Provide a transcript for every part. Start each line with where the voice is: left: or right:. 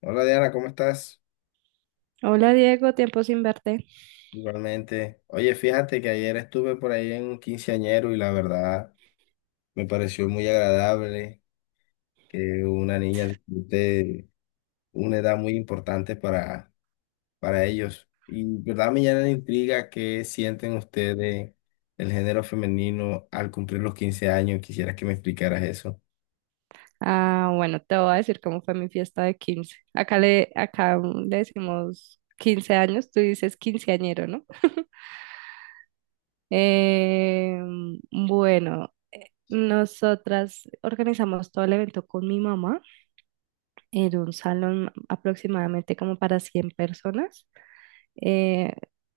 left: Hola Diana, ¿cómo estás?
right: Hola Diego, tiempo sin verte.
left: Igualmente. Oye, fíjate que ayer estuve por ahí en un quinceañero y la verdad me pareció muy agradable que una niña disfrute una edad muy importante para ellos. Y verdad me llena de intriga qué sienten ustedes el género femenino al cumplir los 15 años. Quisiera que me explicaras eso.
right: Bueno, te voy a decir cómo fue mi fiesta de 15. Acá le, acá mm, Le decimos 15 años, tú dices quinceañero, ¿no? Eh, bueno, nosotras organizamos todo el evento con mi mamá en un salón aproximadamente como para 100 personas. Eh,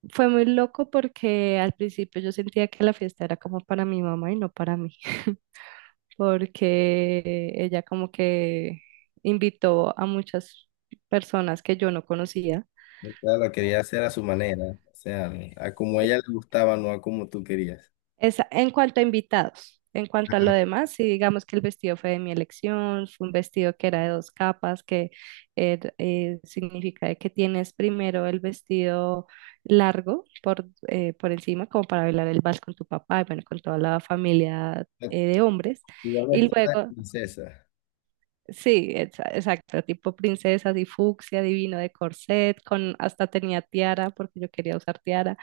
right: Fue muy loco porque al principio yo sentía que la fiesta era como para mi mamá y no para mí, porque ella como que invitó a muchas personas que yo no conocía.
left: O sea, lo quería hacer a su manera, o sea, a como a ella
right: Sí.
left: le gustaba, no a como tú querías.
right: En cuanto a invitados, en cuanto a lo demás, sí, digamos que el vestido fue de mi elección, fue un vestido que era de dos capas, que significa de que tienes primero el vestido largo por por encima, como para bailar el vals con tu papá y bueno, con toda la familia de hombres,
left: Igual no es
right: y luego...
left: que princesa.
right: Sí, exacto, tipo princesa, así fucsia, divino de corset, con hasta tenía tiara porque yo quería usar tiara.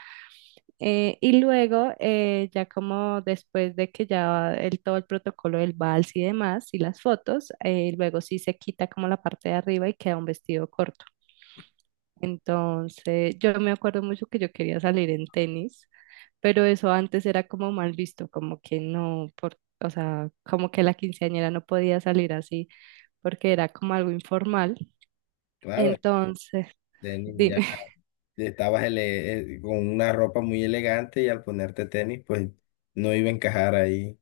right: Y luego, ya como después de que todo el protocolo del vals y demás, y las fotos, luego sí se quita como la parte de arriba y queda un vestido corto. Entonces, yo me acuerdo mucho que yo quería salir en tenis, pero eso antes era como mal visto, como que no, por, o sea, como que la quinceañera no podía salir así porque era como algo informal,
left: Claro,
right: entonces...
left: tenis ya.
right: Dime.
left: Estabas con una ropa muy elegante y al ponerte tenis, pues no iba a encajar ahí.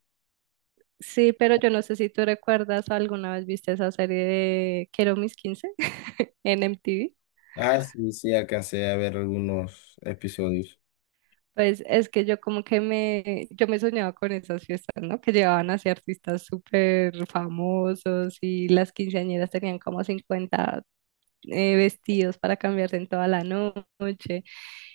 right: Sí, pero yo no sé si tú recuerdas, alguna vez viste esa serie de Quiero mis 15 en MTV.
left: Ah, sí, sí, alcancé a ver algunos episodios.
right: Pues es que yo me soñaba con esas fiestas, ¿no? Que llevaban así artistas súper famosos y las quinceañeras tenían como 50, vestidos para cambiarse en toda la noche.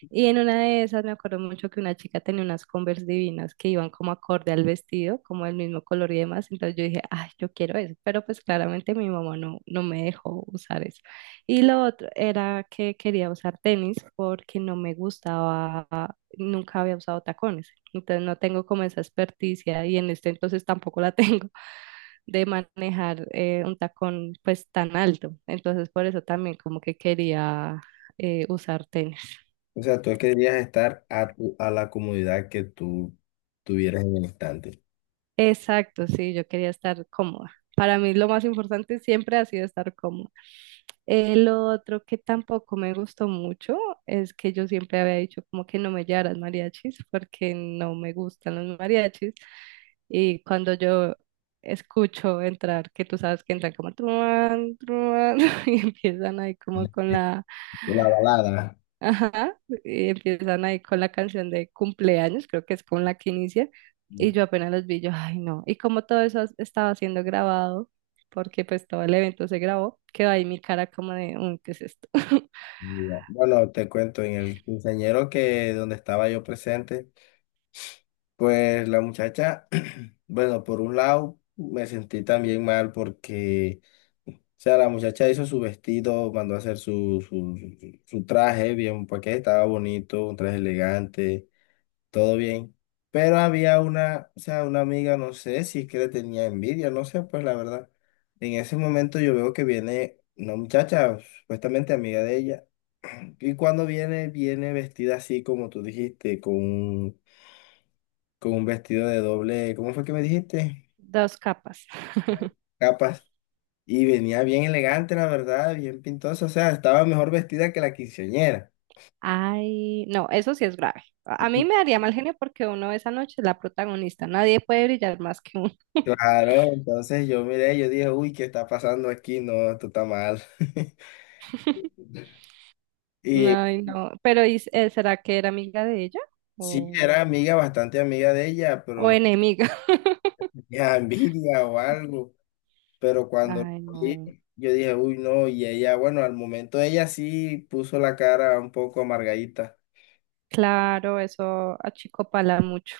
right: Y en una de esas me acuerdo mucho que una chica tenía unas Converse divinas que iban como acorde al vestido, como el mismo color y demás. Entonces yo dije, ay, yo quiero eso. Pero pues claramente mi mamá no me dejó usar eso. Y lo otro era que quería usar tenis porque no me gustaba, nunca había usado tacones. Entonces no tengo como esa experticia y en este entonces tampoco la tengo de manejar un tacón pues tan alto. Entonces por eso también como que quería usar tenis.
left: O sea, tú querías estar a la comodidad que tú tuvieras en el instante.
right: Exacto, sí, yo quería estar cómoda. Para mí lo más importante siempre ha sido estar cómoda. El otro que tampoco me gustó mucho es que yo siempre había dicho como que no me llevaras mariachis porque no me gustan los mariachis. Y cuando yo escucho entrar, que tú sabes que entran como truán, truán, y empiezan ahí como con la...
left: La balada.
right: Ajá, y empiezan ahí con la canción de cumpleaños, creo que es con la que inicia, y yo apenas los vi, yo, ay no, y como todo eso estaba siendo grabado, porque pues todo el evento se grabó, quedó ahí mi cara como de, "Uy, ¿qué es esto?"
left: Ya. Bueno, te cuento, en el quinceañero que donde estaba yo presente, pues la muchacha, bueno, por un lado me sentí también mal porque sea, la muchacha hizo su vestido, mandó a hacer su traje bien, porque estaba bonito, un traje elegante, todo bien. Pero había una, o sea, una amiga, no sé si es que le tenía envidia, no sé, pues la verdad. En ese momento yo veo que viene una muchacha, supuestamente amiga de ella, y cuando viene, viene vestida así como tú dijiste, con un vestido de doble, ¿cómo fue que me dijiste?
right: Dos capas.
left: Capas. Y venía bien elegante, la verdad, bien pintosa, o sea, estaba mejor vestida que la quinceañera.
right: Ay, no, eso sí es grave. A mí me daría mal genio porque uno esa noche es la protagonista, nadie puede brillar más que uno.
left: Claro, entonces yo miré, yo dije, uy, ¿qué está pasando aquí? No, esto está mal. Y
right: Ay, no, pero ¿y será que era amiga de ella
left: sí,
right: o,
left: era amiga, bastante amiga de ella, pero
right: o
left: no
right: enemiga?
left: tenía envidia o algo. Pero cuando lo
right: Ay,
left: vi,
right: no.
left: yo dije, uy, no, y ella, bueno, al momento ella sí puso la cara un poco amargadita.
right: Claro, eso achicopala mucho.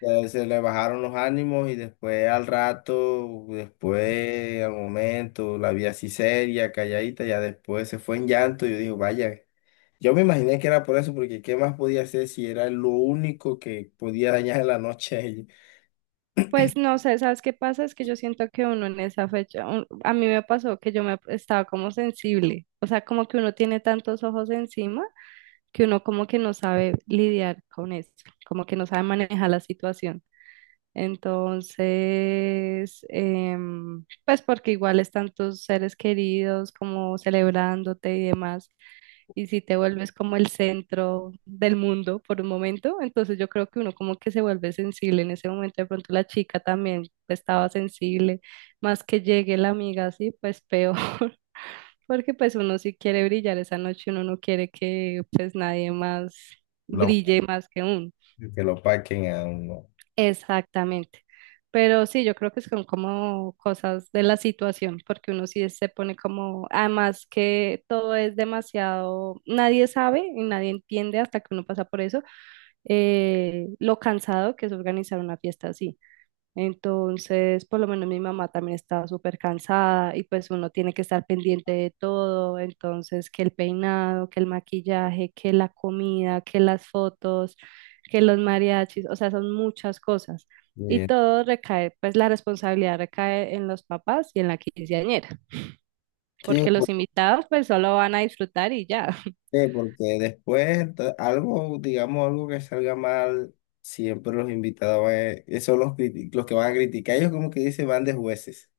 left: Ya se le bajaron los ánimos y después al rato, después al momento, la vi así seria, calladita, ya después se fue en llanto. Yo digo, vaya, yo me imaginé que era por eso, porque ¿qué más podía hacer si era lo único que podía dañar la noche a ella?
right: Pues no sé, ¿sabes qué pasa? Es que yo siento que uno en esa fecha, a mí me pasó que yo me estaba como sensible, o sea, como que uno tiene tantos ojos encima, que uno como que no sabe lidiar con eso, como que no sabe manejar la situación. Entonces, pues porque igual están tus seres queridos como celebrándote y demás, y si te vuelves como el centro del mundo por un momento, entonces yo creo que uno como que se vuelve sensible en ese momento, de pronto la chica también estaba sensible, más que llegue la amiga así, pues peor. Porque pues uno sí quiere brillar esa noche, uno no quiere que pues nadie más
left: Lo-
right: brille más que uno.
left: que lo paquen a uno.
right: Exactamente. Pero sí, yo creo que son como cosas de la situación, porque uno sí se pone como, además que todo es demasiado, nadie sabe y nadie entiende hasta que uno pasa por eso, lo cansado que es organizar una fiesta así. Entonces, por lo menos mi mamá también estaba súper cansada y pues uno tiene que estar pendiente de todo. Entonces, que el peinado, que el maquillaje, que la comida, que las fotos, que los mariachis, o sea, son muchas cosas. Y
left: Bien.
right: todo recae, pues la responsabilidad recae en los papás y en la quinceañera,
left: Sí,
right: porque los
left: ¿por
right: invitados pues solo van a disfrutar y ya.
left: qué? Porque después algo, digamos, algo que salga mal, siempre los invitados son los que van a criticar. Ellos como que dicen van de jueces.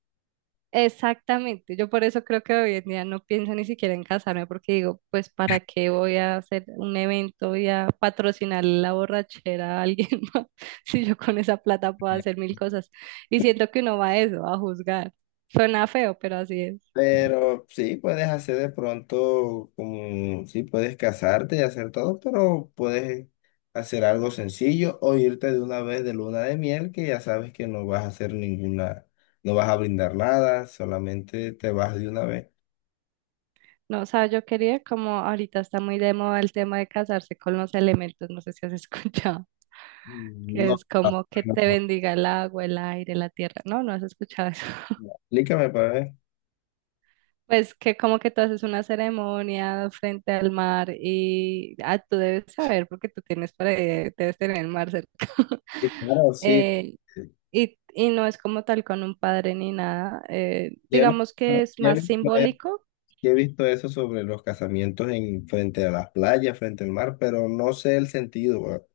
right: Exactamente, yo por eso creo que hoy en día no pienso ni siquiera en casarme porque digo, pues para qué voy a hacer un evento y a patrocinar la borrachera a alguien más si yo con esa plata puedo hacer mil cosas. Y siento que uno va a eso, a juzgar. Suena feo, pero así es.
left: Pero sí, puedes hacer de pronto como, sí, puedes casarte y hacer todo, pero puedes hacer algo sencillo o irte de una vez de luna de miel que ya sabes que no vas a hacer ninguna, no vas a brindar nada, solamente te vas de una vez.
right: No, o sea, yo quería como ahorita está muy de moda el tema de casarse con los elementos, no sé si has escuchado,
left: Mm,
right: que
left: no,
right: es
left: ah,
right: como que
left: no,
right: te
left: no,
right: bendiga el agua, el aire, la tierra. No, no has escuchado eso.
left: no. Explícame para ver.
right: Pues que como que tú haces una ceremonia frente al mar y ah, tú debes saber porque tú tienes para debes tener el mar cerca.
left: Sí, claro, sí.
right: Eh, y, y no es como tal con un padre ni nada,
left: Ya no-
right: digamos que es
left: ya he
right: más
left: visto, e-
right: simbólico.
left: ya he visto eso sobre los casamientos en, frente a las playas, frente al mar, pero no sé el sentido.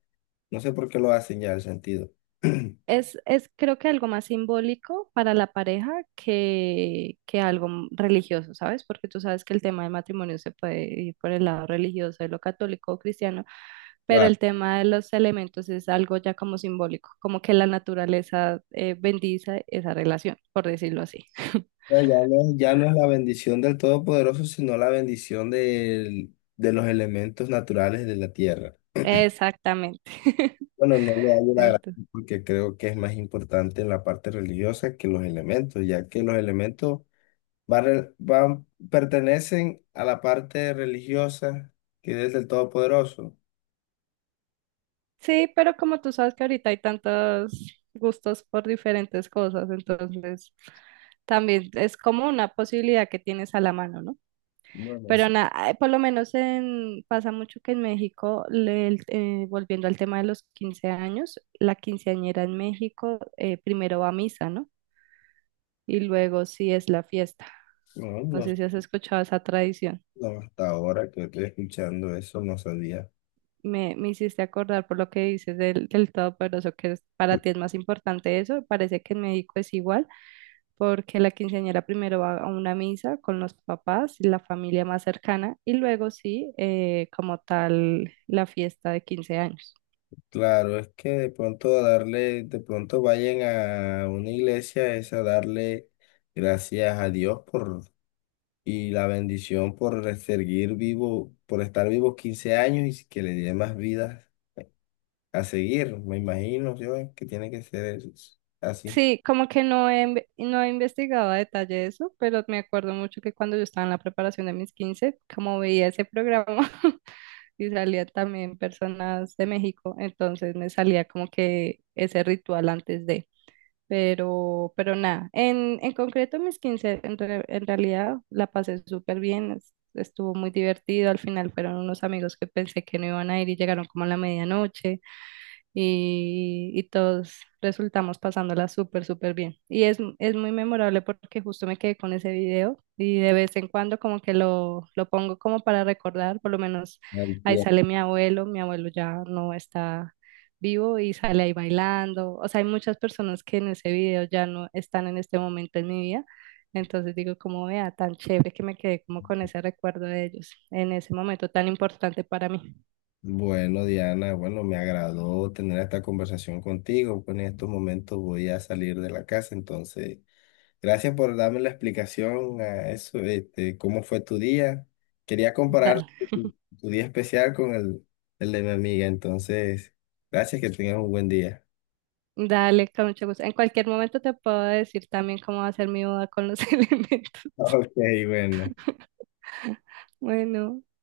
left: No sé por qué lo hacen ya el sentido.
right: Es creo que algo más simbólico para la pareja que algo religioso, ¿sabes? Porque tú sabes que el tema del matrimonio se puede ir por el lado religioso de lo católico o cristiano, pero
left: Claro.
right: el tema de los elementos es algo ya como simbólico, como que la naturaleza bendice esa relación, por decirlo así.
left: O sea, ya no, ya no es la bendición del Todopoderoso, sino la bendición de los elementos naturales de la tierra.
right: Exactamente.
left: Bueno, no le hago la gracia
right: Entonces...
left: porque creo que es más importante en la parte religiosa que los elementos, ya que los elementos pertenecen a la parte religiosa que es del Todopoderoso.
right: Sí, pero como tú sabes que ahorita hay tantos gustos por diferentes cosas, entonces también es como una posibilidad que tienes a la mano, ¿no?
left: Bueno,
right: Pero nada, por lo menos en, pasa mucho que en México, volviendo al tema de los 15 años, la quinceañera en México primero va a misa, ¿no? Y luego sí es la fiesta.
left: no,
right: No
left: no,
right: sé si has escuchado esa tradición.
left: no, hasta ahora que estoy escuchando eso no sabía.
right: Me hiciste acordar por lo que dices del, del todopoderoso, que para ti es más importante eso. Parece que en México es igual, porque la quinceañera primero va a una misa con los papás y la familia más cercana, y luego sí, como tal, la fiesta de 15 años.
left: Claro, es que de pronto a darle, de pronto vayan a una iglesia es a darle gracias a Dios por y la bendición por seguir vivo, por estar vivos 15 años y que le dé más vidas a seguir. Me imagino yo que tiene que ser así.
right: Sí, como que no he investigado a detalle eso, pero me acuerdo mucho que cuando yo estaba en la preparación de mis 15 como veía ese programa, y salía también personas de México, entonces me salía como que ese ritual antes de, pero nada, en concreto mis 15 en realidad la pasé súper bien, estuvo muy divertido, al final fueron unos amigos que pensé que no iban a ir y llegaron como a la medianoche, y todos resultamos pasándola súper, súper bien. Y es muy memorable porque justo me quedé con ese video y de vez en cuando como que lo pongo como para recordar, por lo menos
left: Al
right: ahí
left: pie.
right: sale mi abuelo ya no está vivo y sale ahí bailando. O sea, hay muchas personas que en ese video ya no están en este momento en mi vida. Entonces digo, como vea, tan chévere que me quedé como con ese recuerdo de ellos en ese momento tan importante para mí.
left: Bueno, Diana, bueno, me agradó tener esta conversación contigo. Pues, en estos momentos voy a salir de la casa, entonces. Gracias por darme la explicación a eso, este, cómo fue tu día. Quería comparar
right: Dale.
left: tu día especial con el de mi amiga, entonces, gracias, que tengas un buen día.
right: Dale, con mucho gusto. En cualquier momento te puedo decir también cómo va a ser mi boda con los elementos.
left: Ok, bueno.
right: Bueno.